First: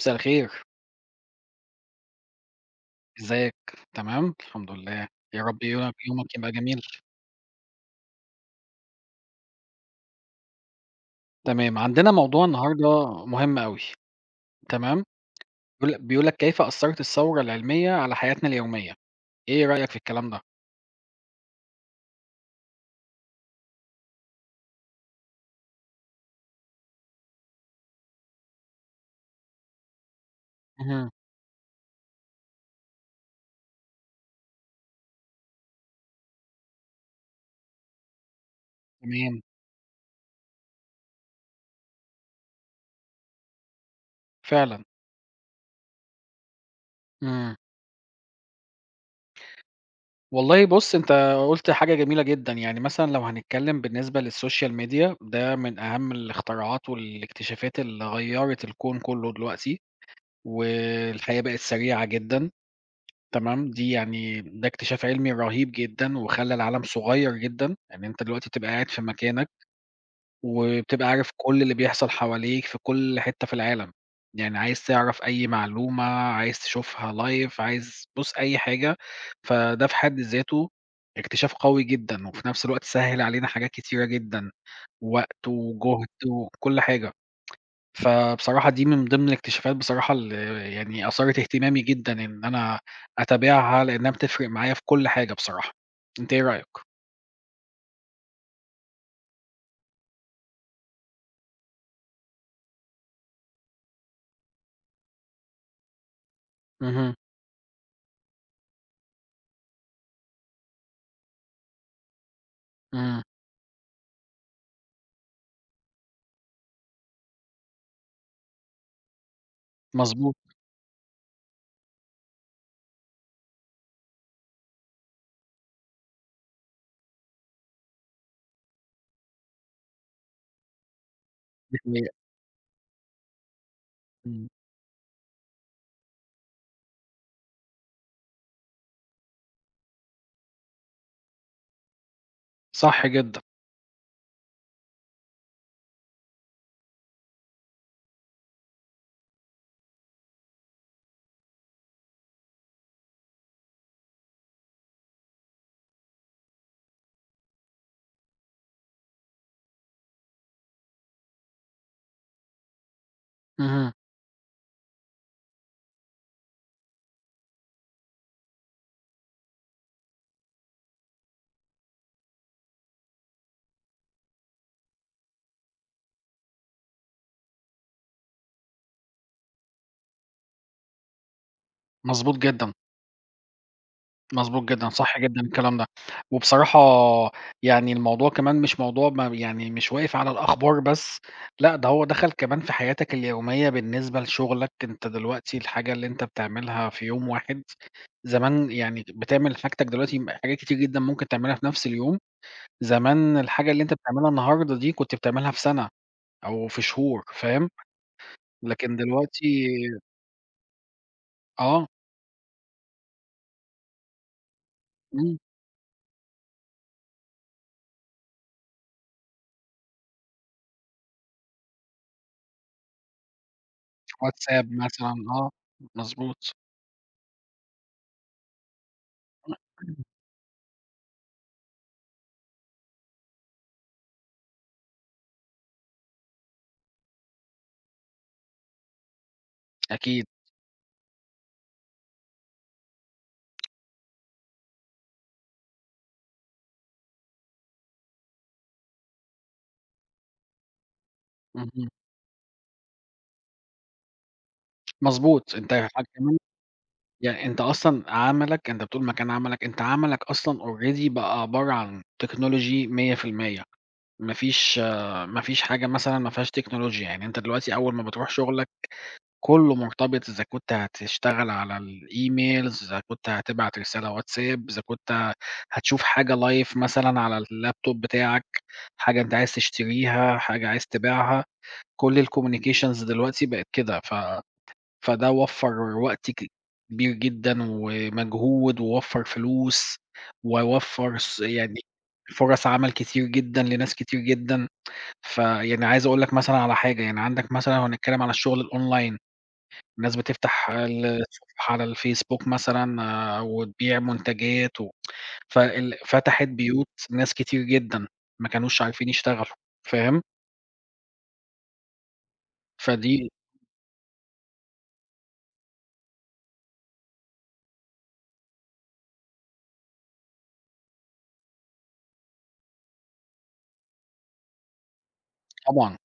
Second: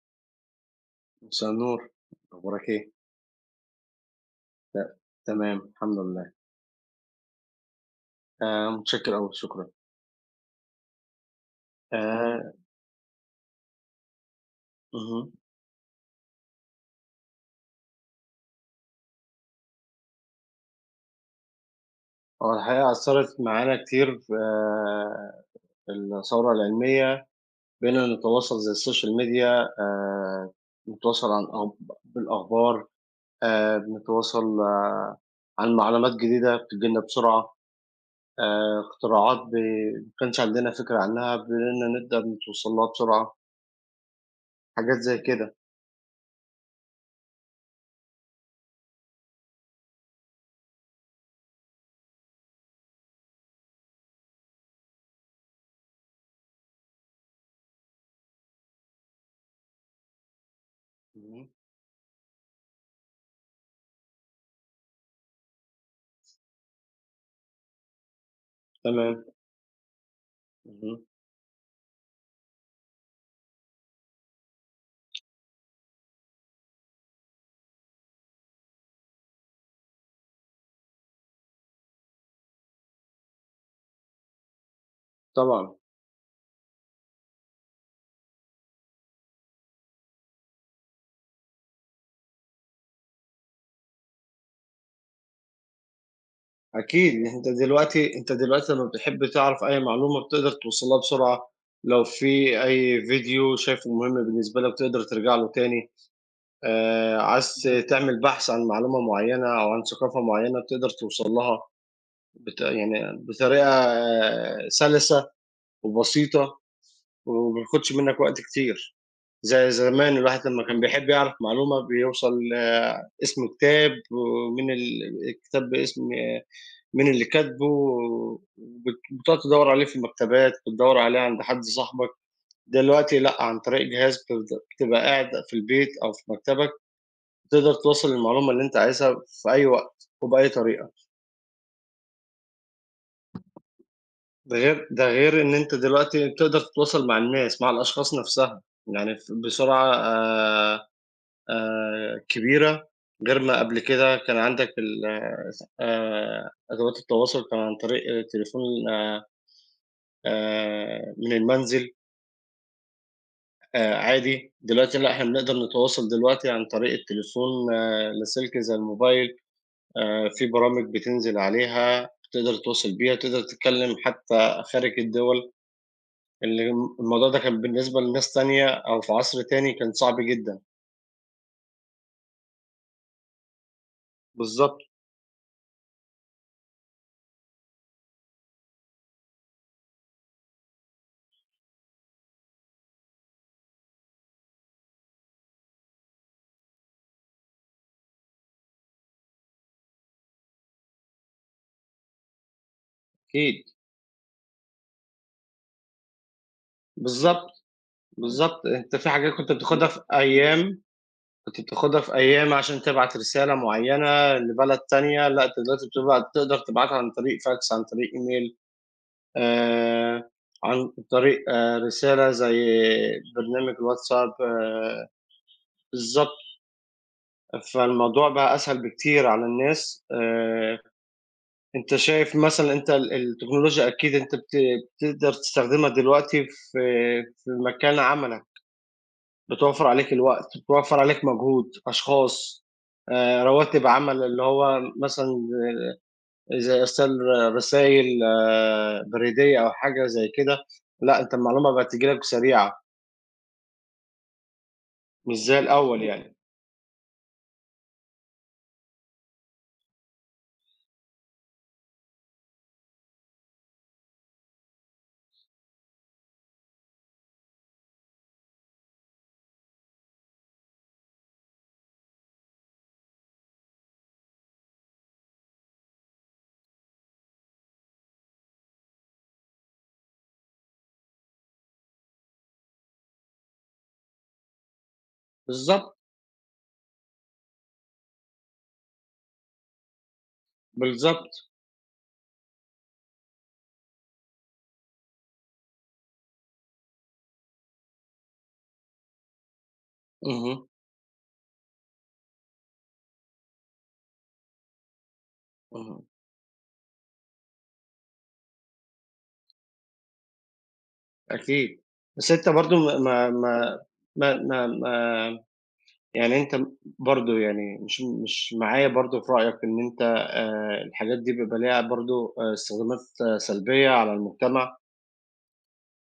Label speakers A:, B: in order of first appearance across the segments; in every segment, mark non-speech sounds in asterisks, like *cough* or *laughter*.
A: مساء الخير،
B: مساء النور، أخبارك إيه؟
A: إزيك؟ تمام؟ الحمد
B: ت
A: لله، يا
B: تمام
A: رب يومك
B: الحمد لله،
A: يومك يبقى جميل،
B: متشكر أوي شكرًا.
A: تمام، عندنا
B: آآ
A: موضوع النهارده مهم أوي، تمام،
B: اهم.
A: بيقول لك كيف أثّرت الثورة العلمية على حياتنا اليومية، إيه رأيك في الكلام ده؟
B: هو الحقيقة أثّرت معانا كتير في الثورة العلمية، بقينا نتواصل زي السوشيال ميديا
A: اهم،
B: نتواصل عن أخب بالأخبار، بنتواصل عن معلومات جديدة بتيجي لنا بسرعة، اختراعات
A: تمام،
B: ب ما كانش عندنا فكرة عنها، بقينا نقدر نتوصل لها بسرعة،
A: فعلًا،
B: حاجات زي كده.
A: إمم، والله بُص أنت قُلت حاجة جميلة جدًا، يعني مثلًا لو هنتكلم بالنسبة للسوشيال ميديا ده من أهم الاختراعات والاكتشافات اللي غيّرت الكون كلّه دلوقتي، والحياة
B: اهم،
A: بقت سريعة جدًا. تمام، دي يعني ده اكتشاف علمي رهيب جدًا، وخلّى العالم صغيّر جدًا، يعني أنت دلوقتي بتبقى قاعد في
B: تمام،
A: مكانك،
B: اهم،
A: وبتبقى عارف كل اللي بيحصل حواليك في كل حتّة في العالم، يعني عايز تعرف أي معلومة، عايز تشوفها live، عايز بُص أي حاجة، فده في حد ذاته اكتشاف قوي جدًا، وفي نفس الوقت سهّل علينا حاجات كتيرة جدًا، وقت
B: طبعًا.
A: وجهد وكل حاجة. فبصراحة دي من ضمن الاكتشافات بصراحة اللي يعني أثارت اهتمامي جدًا إن أنا أتابعها، لإنها بتفرق معايا في كل حاجة بصراحة. أنتِ إيه رأيك؟
B: أكيد، يعني أنت دلوقتي لمّا بتحب تعرف أي معلومة بتقدر توصل لها بسرعة، لو في أي فيديو شايفه مهم بالنسبة لك تقدر ترجع له تاني،
A: اهم،
B: عايز تعمل بحث عن معلومة معيّنة أو عن ثقافة معيّنة بتقدر توصل لها يعني
A: إمم،
B: بطريقة، سلسة وبسيطة وما بياخدش منّك وقت كتير. زي زمان
A: مضبوط،
B: الواحد لمّا كان بيحب يعرف معلومة بيوصل، اسم كتاب ومين الكتاب باسم، مين اللي كاتبه، بتقعد تدوّر عليه في المكتبات، بتدوّر عليه عند حد
A: دي
B: صاحبك،
A: حقيقة،
B: دلوقتي لأ، عن طريق جهاز.
A: إمم،
B: بتبقى قاعد في البيت أو في مكتبك، تقدر توصل المعلومة اللي أنت عايزها في أي وقت وبأي طريقة،
A: صح جدًا،
B: ده غير إن أنت دلوقتي تقدر تتواصل مع الناس، مع الأشخاص نَفْسها، يعني بسرعة كبيرة، غير ما قبل كده كان عندك ال أدوات التواصل كان عن طريق تليفون آآ من المنزل
A: اهم،
B: عادي، دلوقتي لأ، إحنا بنقدر نتواصل دلوقتي عن طريق التليفون، لاسلكي زي الموبايل، في برامج بتنزل عليها تقدر تتواصل بيها، تقدر تتكلّم حتى خارج الدول، اللي م الموضوع ده كان بالنسبة لناس تانية أو في عصر تاني كان صعب جدًا.
A: مضبوط جدًا. مضبوط
B: بالضبط،
A: جدًا، صح جدًا الكلام ده. وبصراحة يعني الموضوع كمان مش موضوع ما يعني مش واقف على الأخبار بس، لأ ده هو دخل كمان في حياتك اليومية بالنسبة لشغلك، أنت دلوقتي الحاجة اللي أنت بتعملها في يوم واحد زمان يعني بتعمل حاجتك دلوقتي حاجات كتير جدًا ممكن تعملها في نفس اليوم، زمان
B: أكيد.
A: الحاجة اللي أنت بتعملها النهارده دي كنت بتعملها في سنة أو في شهور
B: بالضبط،
A: فاهم،
B: بالضبط.
A: لكن
B: أنت في حاجات كنت
A: دلوقتي
B: بتاخدها في أيام كنت
A: آه،
B: بتاخدها في أيام عشان تبعت رسالة معيّنة لبلد تانية،
A: إمم،
B: لأ أنت دلوقتي تقدر تبعتها عن طريق فاكس، عن طريق إيميل، آآ، عن طريق رسالة زي برنامج الواتساب
A: واتساب مثلًا آه،
B: بالضبط،
A: مضبوط،
B: فالموضوع بقى أسهل بكتير على الناس. أنت شايف مثلًا أنت التكنولوجيا أكيد أنت بتقدر تستخدمها دلوقتي في مكان عملك. بتوفّر عليك
A: أكيد،
B: الوقت، بتوفّر عليك مجهود، أشخاص، رواتب عمل اللي هو مثلًا زي إرسال رسايل، بريدية أو حاجة زي كده، لأ أنت المعلومة
A: اهم.
B: بقت تيجي لك سريعة، مش
A: مضبوط،
B: زي
A: أنت
B: الأول
A: حاجة
B: يعني.
A: كمان يعني أنت أصلًا عملك أنت بتقول مكان عملك، أنت عملك أصلًا already بقى عبارة عن تكنولوجي 100%. ما فيش ما فيش حاجة مثلًا ما فيهاش تكنولوجيا، يعني أنت دلوقتي أول ما بتروح شغلك كلّه مرتبط إذا كنت هتشتغل على الإيميلز، إذا كنت هتبعت رسالة واتساب، إذا كنت هتشوف حاجة live مثلًا على اللابتوب بتاعك، حاجة أنت عايز تشتريها، حاجة عايز تبيعها، كل الcommunications دلوقتي بقت كده ف فده وفّر
B: بالضبط،
A: وقت ك كبير جدًا ومجهود، ووفّر فلوس، ووفّر س
B: بالضبط.
A: يعني فرص عمل كتير جدًا لناس كتير جدًا، فيعني عايز أقول لك مثلًا على حاجة، يعني عندك مثلًا لو هنتكلم على الشغل الأونلاين، الناس
B: اهم،
A: بتفتح الصفحة على الفيسبوك مثلًا آه، وتبيع منتجات و فال
B: اهم،
A: فتحت بيوت ناس كتير جدًا، ما كانوش عارفين يشتغلوا، فاهم؟
B: أكيد. بس أنت برضه م
A: فدي
B: ما ما ما ما ما يعني أنت برضه يعني مش معايا برضه في رأيك إن أنت الحاجات دي بيبقى ليها برضه استخدامات، سلبية على المجتمع؟
A: طبعًا،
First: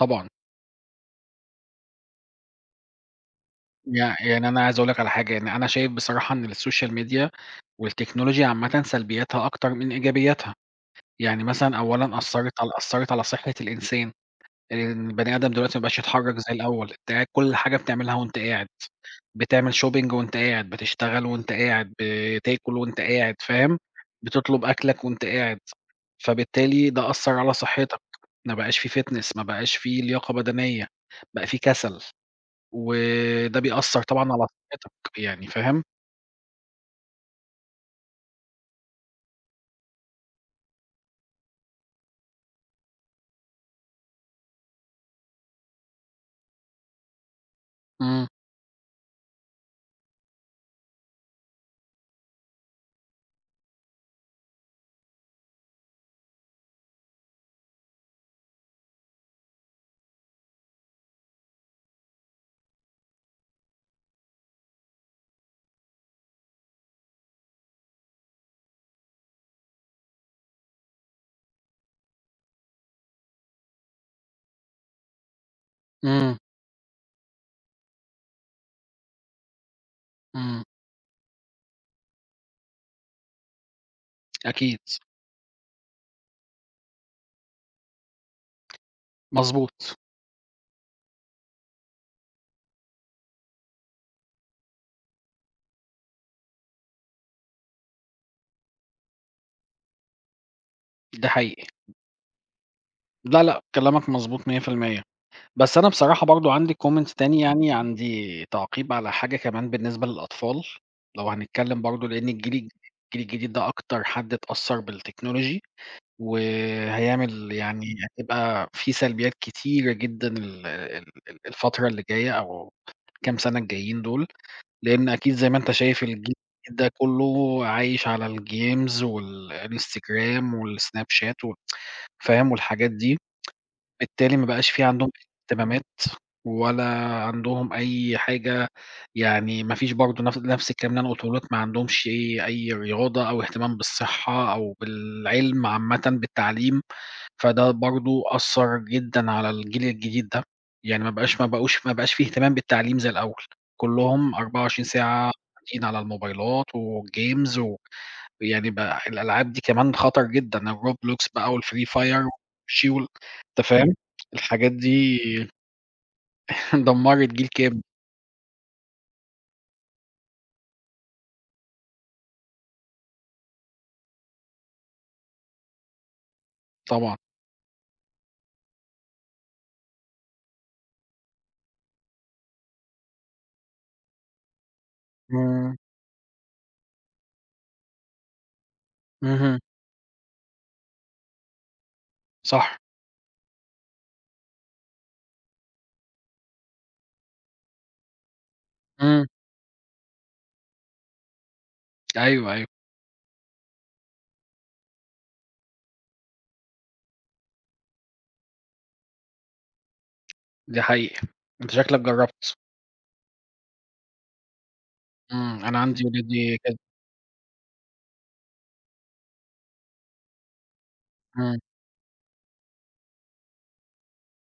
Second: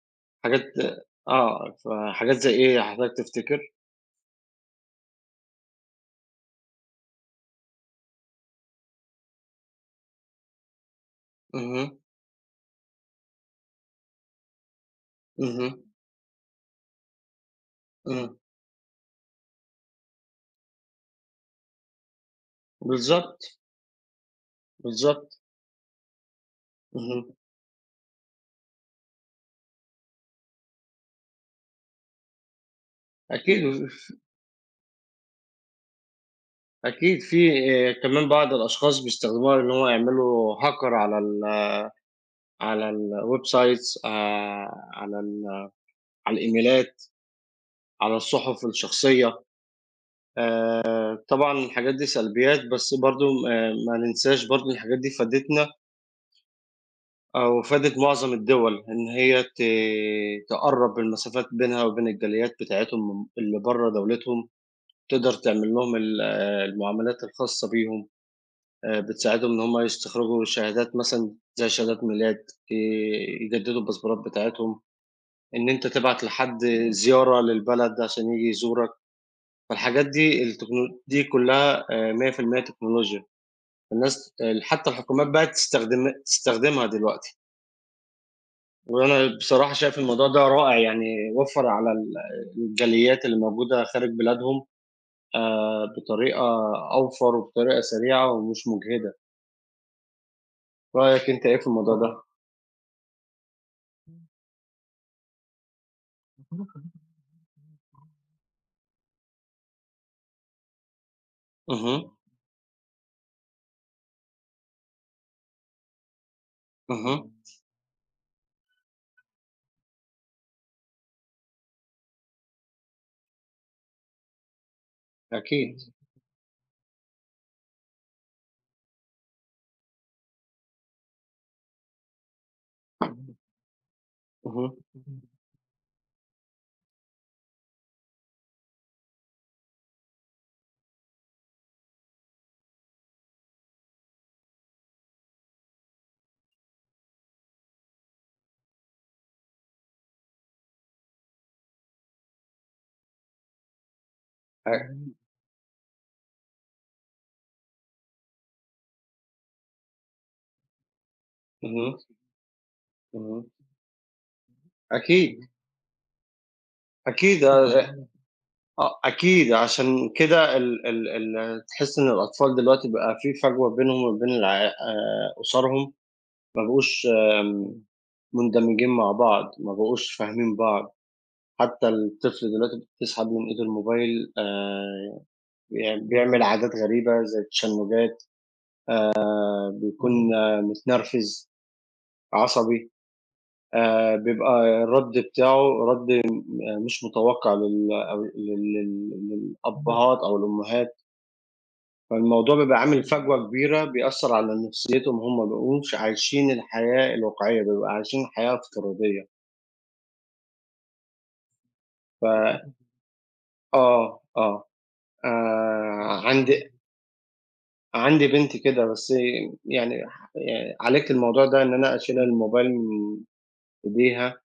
A: طبعًا.
B: حاجات آه، فحاجات زي إيه حضرتك تفتكر؟
A: يعني أنا عايز أقول لك على حاجة، يعني أنا شايف بصراحة إن السوشيال ميديا والتكنولوجيا عامةً سلبياتها أكتر من إيجابياتها، يعني مثلًا
B: اهم،
A: أولًا أثّرت على صحة الإنسان، لإن البني آدم دلوقتي ما
B: اهم،
A: بقاش يتحرك زي الأول، أنت قاعد كل حاجة بتعملها
B: إمم،
A: وأنت قاعد، بتعمل shopping وأنت قاعد، بتشتغل وأنت قاعد، بتاكل وأنت قاعد،
B: بالضبط،
A: فاهم، بتطلب أكلك وأنت
B: بالضبط،
A: قاعد، فبالتالي ده
B: اهم،
A: أثّر على صحتك، ما بقاش في fitness ما بقاش في لياقة بدنية، بقى في كسل. وده
B: أكيد
A: بيأثّر طبعًا على صحتك يعني فاهم؟
B: أكيد في، كمان بعض الأشخاص بيستخدموها إن هو يعملوا hacker على الwebsites، على الإيميلات، على
A: إمم،
B: الصحف الشخصية، طبعًا الحاجات دي سلبيات بس برضه، ما ننساش برضه الحاجات دي فادتنا، وفادت معظم الدول إن هي تقرّب المسافات بينها وبين الجاليات بتاعتهم اللي برّه دولتهم، تقدر تعمل لهم ال آه، المعاملات الخاصة بيهم، بتساعدهم إن هم يستخرجوا شهادات مثلًا زي شهادات ميلاد، ي يجددوا الباسبورات بتاعتهم، إن أنت تبعت
A: إمم،
B: لحد زيارة للبلد عشان ييجي يزورك، فالحاجات دي
A: إمم،
B: التكنو دي كلها، 100% تكنولوجيا، الناس
A: أكيد،
B: حتى الحكومات بقت تستخدمها دلوقتي. وأنا بصراحة
A: مضبوط،
B: شايف الموضوع ده رائع، يعني وفّر على الجاليات اللي موجودة خارج بلادهم بطريقة أوفر وبطريقة سريعة ومش مُجهدة،
A: ده
B: رأيك أنت إيه
A: حقيقي.
B: في الموضوع طبعًا. ده؟
A: لا، لأ، كلامك مضبوط 100%. بس أنا بصراحة برضه عندي comment تاني يعني، عندي تعقيب على حاجة كمان بالنسبة للأطفال، لو هنتكلّم برضه
B: اهم،
A: لإن الجيل الجديد ده أكتر حد اتأثّر بالتكنولوجي،
B: اهم،
A: وهيعمل يعني هتبقى في سلبيات كتيرة جدًا ال ال ال الفترة اللي جاية أو كام سَنة الجايين دول. لإن أكيد زي ما أنت
B: أكيد،
A: شايف الجيل ده كُلّه عايش على الجيمز والإنستجرام والسناب شات و فاهم، والحاجات دي، بالتالي ما بقاش
B: اهم،
A: في عندهم اهتمامات ولا عندهم أي حاجة يعني ما فيش برضه نفس الكلام اللي أنا قُلته لك، ما عندهمش أي رياضة أو اهتمام بالصحة أو بالعلم عامةً، بالتعليم. فده برضه أثّر جدًا على الجيل الجديد ده، يعني ما بقاش في اهتمام بالتعليم زي الأول، كلّهم 24
B: أ
A: ساعة قاعدين على الموبايلات والgames و يعني بقى الألعاب دي كمان خطر جدًا الRoblox بقى والFree
B: اهم،
A: Fire والPUBG وال
B: اهم،
A: أنت فاهم؟ الحاجات دي
B: أكيد،
A: *laughs* دمّرت
B: أكيد،
A: جيل كامل
B: أكيد عشان كده ال ال ال تحس إن الأطفال دلوقتي بقى في فجوة بينهم وبين الع أسرهم، ما بقوش
A: طبعًا.
B: آمم مندمجين مع بعض، ما بقوش فاهمين بعض. حتى الطفل دلوقتي بتسحب من إيده الموبايل،
A: إمم،
B: بيعمل عادات غريبة زي التشنجات،
A: اهم،
B: بيكون متنرفز،
A: صح،
B: عصبي، بيبقى الرَد بتاعه رَد مش متوقّع لل أو لل لل
A: إمم،
B: إمم. للأبهات أو الأمهات،
A: أيوه،
B: فالموضوع
A: أيوه،
B: بيبقى عامل فجوة كبيرة بيأثّر على نفسيتهم هم، ما بيبقوش عايشين الحياة الواقعية، بيبقوا عايشين حياة افتراضية.
A: دي حقيقة. أنت شكلك
B: ف
A: جرّبت.
B: آه، آه. آآ
A: إمم، أنا عندي ولادي
B: عندي
A: كده.
B: عندي بنتي كده، بس يعني ح يعني عالجت الموضوع
A: إمم،
B: ده إن أنا أشيلها الموبايل من إيديها،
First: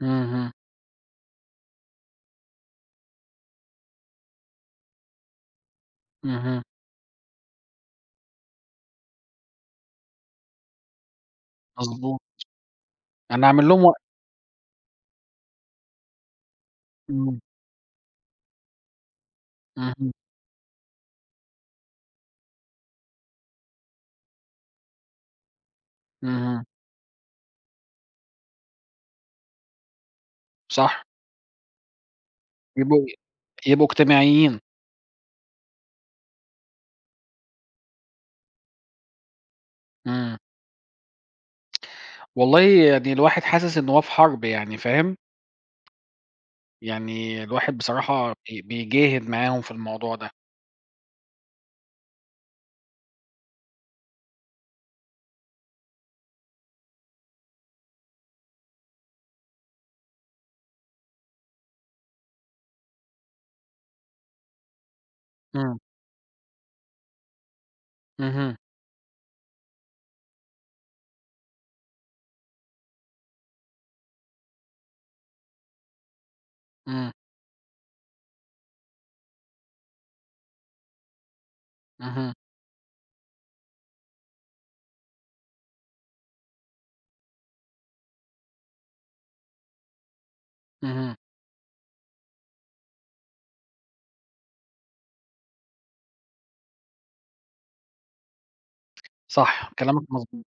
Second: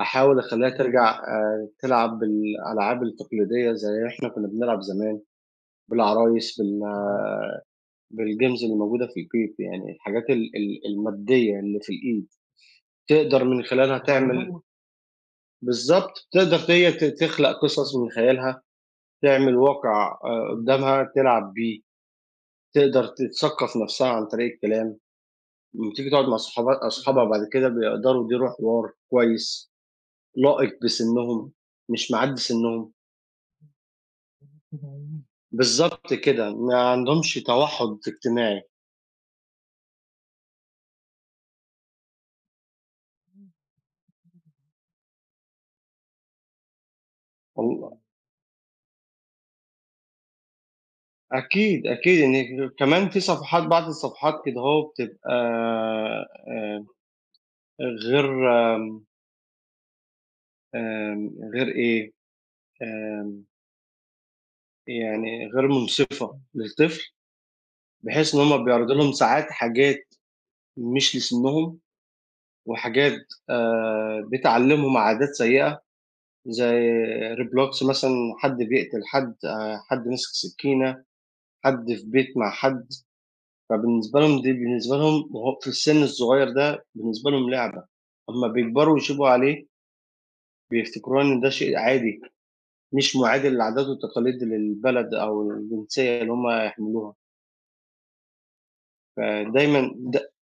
B: أحاول
A: اهم،
B: أخلّيها ترجع تلعب بالألعاب التقليدية زي إحنا كُنّا بنلعب زمان، بالعرايس،
A: اهم،
B: بالgames اللي موجودة في البيت، يعني الحاجات ال ال المادية اللي في
A: مضبوط.
B: الإيد، تقدر
A: أنا
B: من
A: أعمل لهم وق
B: خلالها تعمل. بالضبط، تقدر هي
A: إمم،
B: تخلق قصص من خيالها، تعمل
A: اهم،
B: واقع قدّامها تلعب بيه، تقدر تتثقّف نَفْسها عن طريق الكلام. لمّا تيجي تقعد مع
A: اهم،
B: أصحابها بعد كده بيقدروا يديروا حوار كويس، لائق
A: صح،
B: بسنّهم، مش معدّي سنّهم.
A: يبقوا يبقوا اجتماعيين،
B: *unintelligible* إمم. بالضبط كده، ما عندهمش توحُّد اجتماعي.
A: إمم، والله يعني الواحد حاسس إن هو في حرب يعني فاهم، يعني الواحد
B: والل
A: بصراحة بيجاهد معاهم في الموضوع ده،
B: أكيد، أكيد إن كمان في بعض الصفحات كده أهو بتبقى آآ غير آمم غير إيه، آمم يعني غير
A: إمم،
B: مُنصِفة للطفل، بحيث إن
A: اهم،
B: هم بيعرضوا لهم ساعات حاجات مش لسنّهم وحاجات بتعلّمهم عادات سيئة زي
A: إمم،
B: Roblox مثلًا حد بيقتل حد، حد ماسك سكينة، حد في
A: اهم،
B: بيت مع حد، فبالنسبة لهم دي بالنسبة لهم وهو في السن الصغير ده بالنسبة لهم لعبة، أمّا بيكبروا ويشوفوا عليه
A: اهم،
B: بيفتكروها إن ده شيء عادي، مش معادل للعادات والتقاليد للبلد أو الجنسية اللي هم يحملوها،
A: صح
B: فدايمًا
A: كلامك
B: د
A: مضبوط،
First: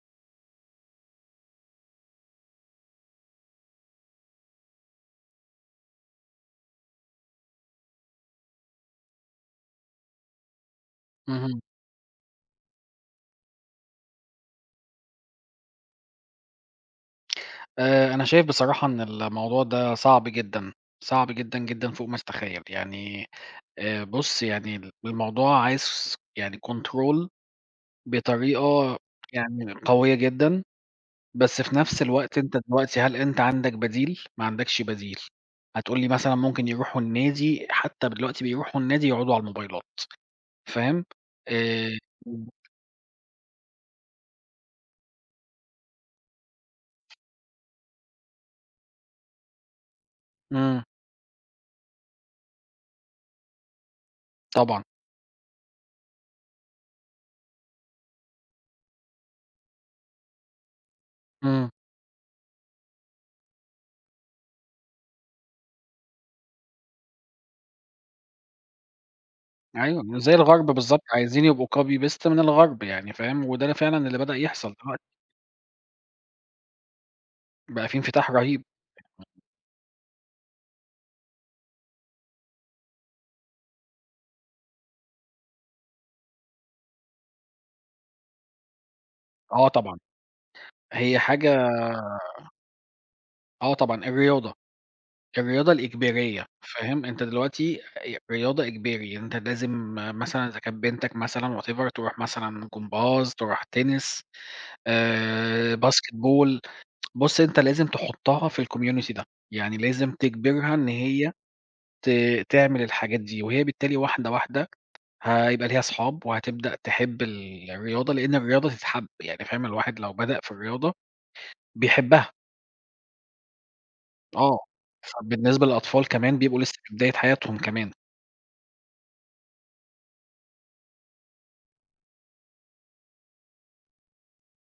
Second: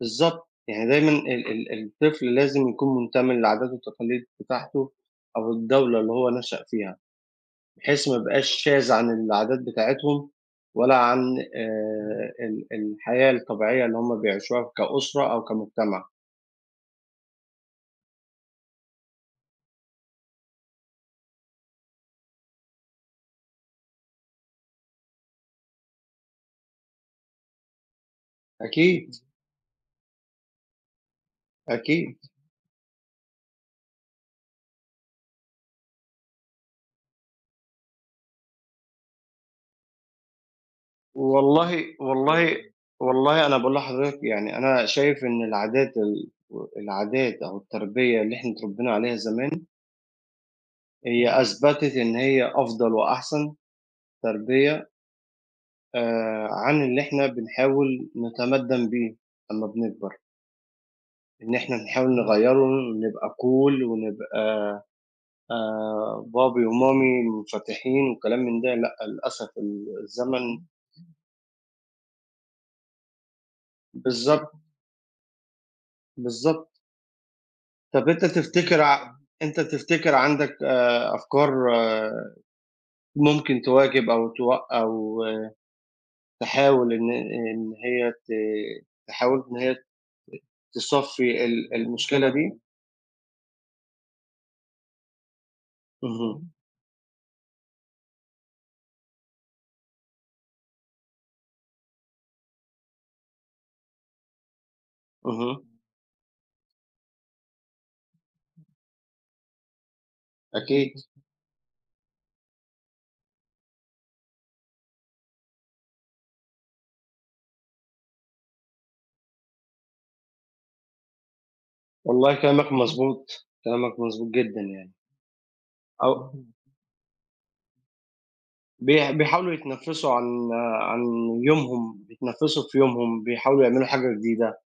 B: بالضبط، يعني دايمًا ال ال الطفل لازم يكون منتمي للعادات والتقاليد بتاعته أو الدولة اللي هو نشأ فيها. بحيث ما يبقاش شاذ عن العادات بتاعتهم ولا عن
A: اهم،
B: ال الحياة الطبيعية اللي هم بيعيشوها كأسرة أو كمجتمع.
A: أنا شايف بصراحة إن الموضوع ده صعب جدًا، صعب جدًا، جدًا فوق ما تتخيل، يعني بُص يعني الموضوع عايز يعني control بطريقة
B: أكيد،
A: يعني قوية جدًا. بس في نفس
B: أكيد.
A: الوقت أنت دلوقتي هل أنت عندك بديل؟ ما عندكش بديل. هتقول لي مثلًا ممكن يروحوا النادي، حتى دلوقتي بيروحوا النادي يقعدوا على الموبايلات، فاهم؟
B: والله
A: آآ
B: والله والله أنا باقول لحضرتك يعني أنا شايف إن العادات أو التربية اللي إحنا اتربينا عليها زمان،
A: إمم،
B: هي أثبتت إن هي أفضل وأحسن
A: طبعًا،
B: تربية عن اللي إحنا بنحاول نتمدّن بيه لمّا بنكبر، إن
A: إمم،
B: إحنا نحاول نغيّره ونبقى cool ونبقى بابي ومامي منفتحين وكلام من ده، لأ، للأسف
A: أيوه، زي
B: الزمن
A: الغرب بالضبط، عايزين يبقوا copy paste من الغرب يعني فاهم، وده فعلًا اللي بدأ
B: بالضبط،
A: يحصل دلوقتي،
B: بالضبط.
A: بقى في
B: طَب
A: انفتاح رهيب.
B: أنت تفتكر عندك أفكار آه، ممكن تواكب أو توق أو آه، تحاول إن إن هي ت تحاول إن
A: آه
B: هي
A: طبعًا، هي
B: تصفّي
A: حاجة
B: ال المشكلة دي؟
A: آه طبعًا، الرياضة. الرياضة الإجبارية،
B: اهم،
A: فاهم؟ أنت دلوقتي رياضة إجباري، أنت لازم مثلًا إذا كانت بنتك مثلًا whatever تروح مثلًا جمباز، تروح تنس،
B: اهم،
A: باسكتبول، بُص أنت لازم تحطها في الcommunity ده، يعني لازم تجبرها إن
B: أكيد.
A: هي ت تعمل الحاجات دي، وهي بالتالي واحدة واحدة هيبقى ليها أصحاب، وهتبدأ تحب الرياضة، لأن الرياضة تتحب، يعني فاهم؟ الواحد لو بدأ في الرياضة بيحبها،
B: والله كلامك مضبوط، كلامك مضبوط
A: آه،
B: جدًا يعني.
A: فبالنسبة للأطفال
B: أو
A: كمان بيبقوا لسه في بداية حياتهم كمان،
B: بي بيحاولوا يتنفّسوا عن يومهم، بيتنفّسوا في يومهم، بيحاولوا يعملوا حاجة جديدة،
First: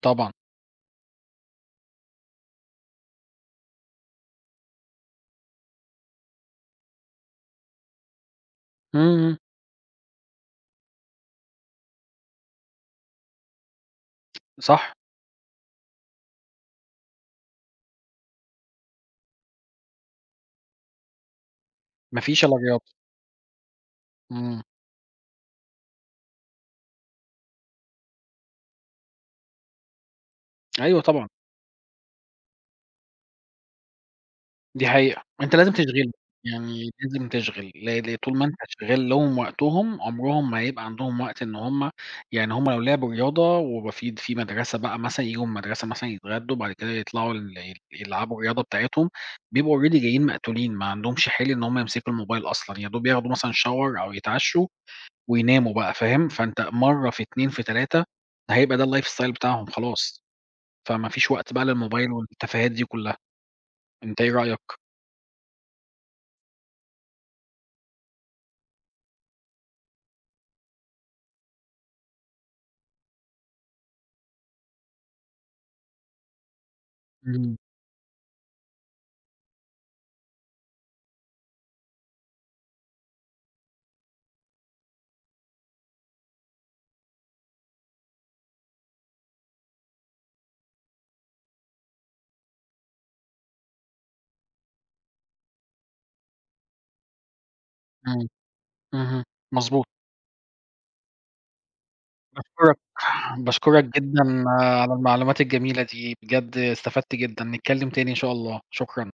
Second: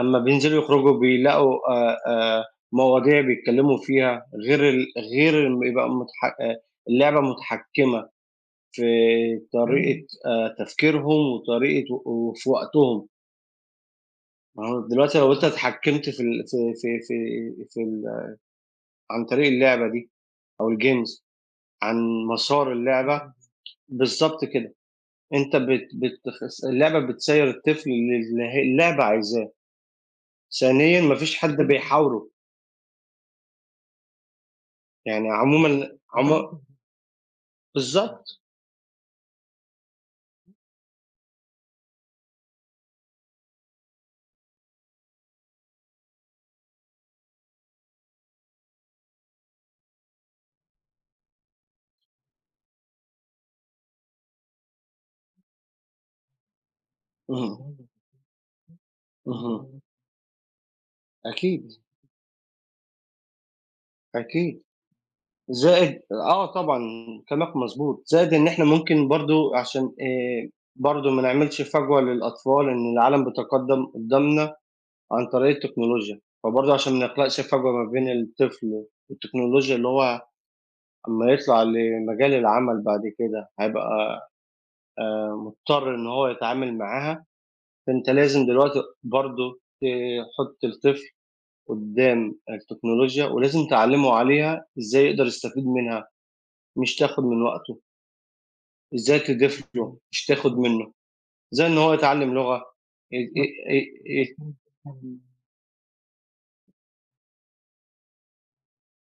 B: أمّا
A: طبعًا.
B: بينزلوا يخرجوا بيلاقوا مواضيع بيتكلّموا فيها غير ال غير م يبقى متح اللعبة متحكّمة في
A: إمم، إمم،
B: طريقة إمم. تفكيرهم وطريقة وفي وقتهم، ما هو
A: صح،
B: دلوقتي لو أنت اتحكّمت في ال في في في في ال عن طريق اللعبة دي أو الgames عن
A: ما فيش إلا
B: مسار
A: الرياضة،
B: اللعبة، بالضبط
A: إمم،
B: كده. أنت بتخس اللعبة بتسيّر الطفل للي هي اللعبة عايزاه، ثانيًا
A: أيوه
B: ما
A: طبعًا،
B: فيش حد بيحاوره،
A: دي حقيقة،
B: يعني
A: أنت لازم
B: عمومًا
A: تشغِلهم،
B: عمو
A: يعني لازم تشغِل، ل ل
B: بالضبط،
A: طول ما أنت شاغل لهم وقتهم عمرهم ما هيبقى عندهم وقت إن هم يعني هم لو لعبوا رياضة ويبقى في في مدرسة بقى مثلًا، ييجوا من المدرسة مثلًا يتغدوا بعد كده يطلعوا ال يلعبوا الرياضة بتاعتهم، بيبقوا already جايين مقتولين، ما عندهمش حِيل إن هم يمسكوا الموبايل أصلًا، يا دوب ياخدوا مثلًا shower أو يتعشّوا ويناموا بقى، فاهم؟ فأنت مرّة في 2 في
B: اهم،
A: 3 هيبقى ده الlife style بتاعهم
B: اهم،
A: خلاص. فما فيش وقت بقى
B: أكيد،
A: للموبايل والتفاهات دي كلّها، أنت إيه رأيك؟
B: أكيد، زائد طبعًا كلامك مضبوط، زائد إن إحنا ممكن برضه عشان برضه ما نعملش فجوة للأطفال إن العالم بيتقدّم قدّامنا عن طريق التكنولوجيا، فبرضه عشان ما نخلقش
A: إمم،
B: فجوة ما بين الطفل والتكنولوجيا اللي هو أمّا يطلع لمجال العمل بعد كده هيبقى اضطر إن هو يتعامل معاها، فأنت لازم دلوقتي برضه تحُط الطفل قدّام التكنولوجيا ولازم تعلّمه عليها إزاي يقدر يستفيد منها، مش تاخُد من وقته،
A: إمم،
B: إزاي
A: اهم،
B: تضيف
A: مضبوط،
B: له مش تاخُد منه، إزاي إن هو يتعلّم لغة،
A: باشكرك،
B: ي ي
A: باشكرك
B: ي ي
A: جدًا على المعلومات الجميلة دي، بجد استفدت جدًا، نتكلم تاني إن شاء الله، شكرًا.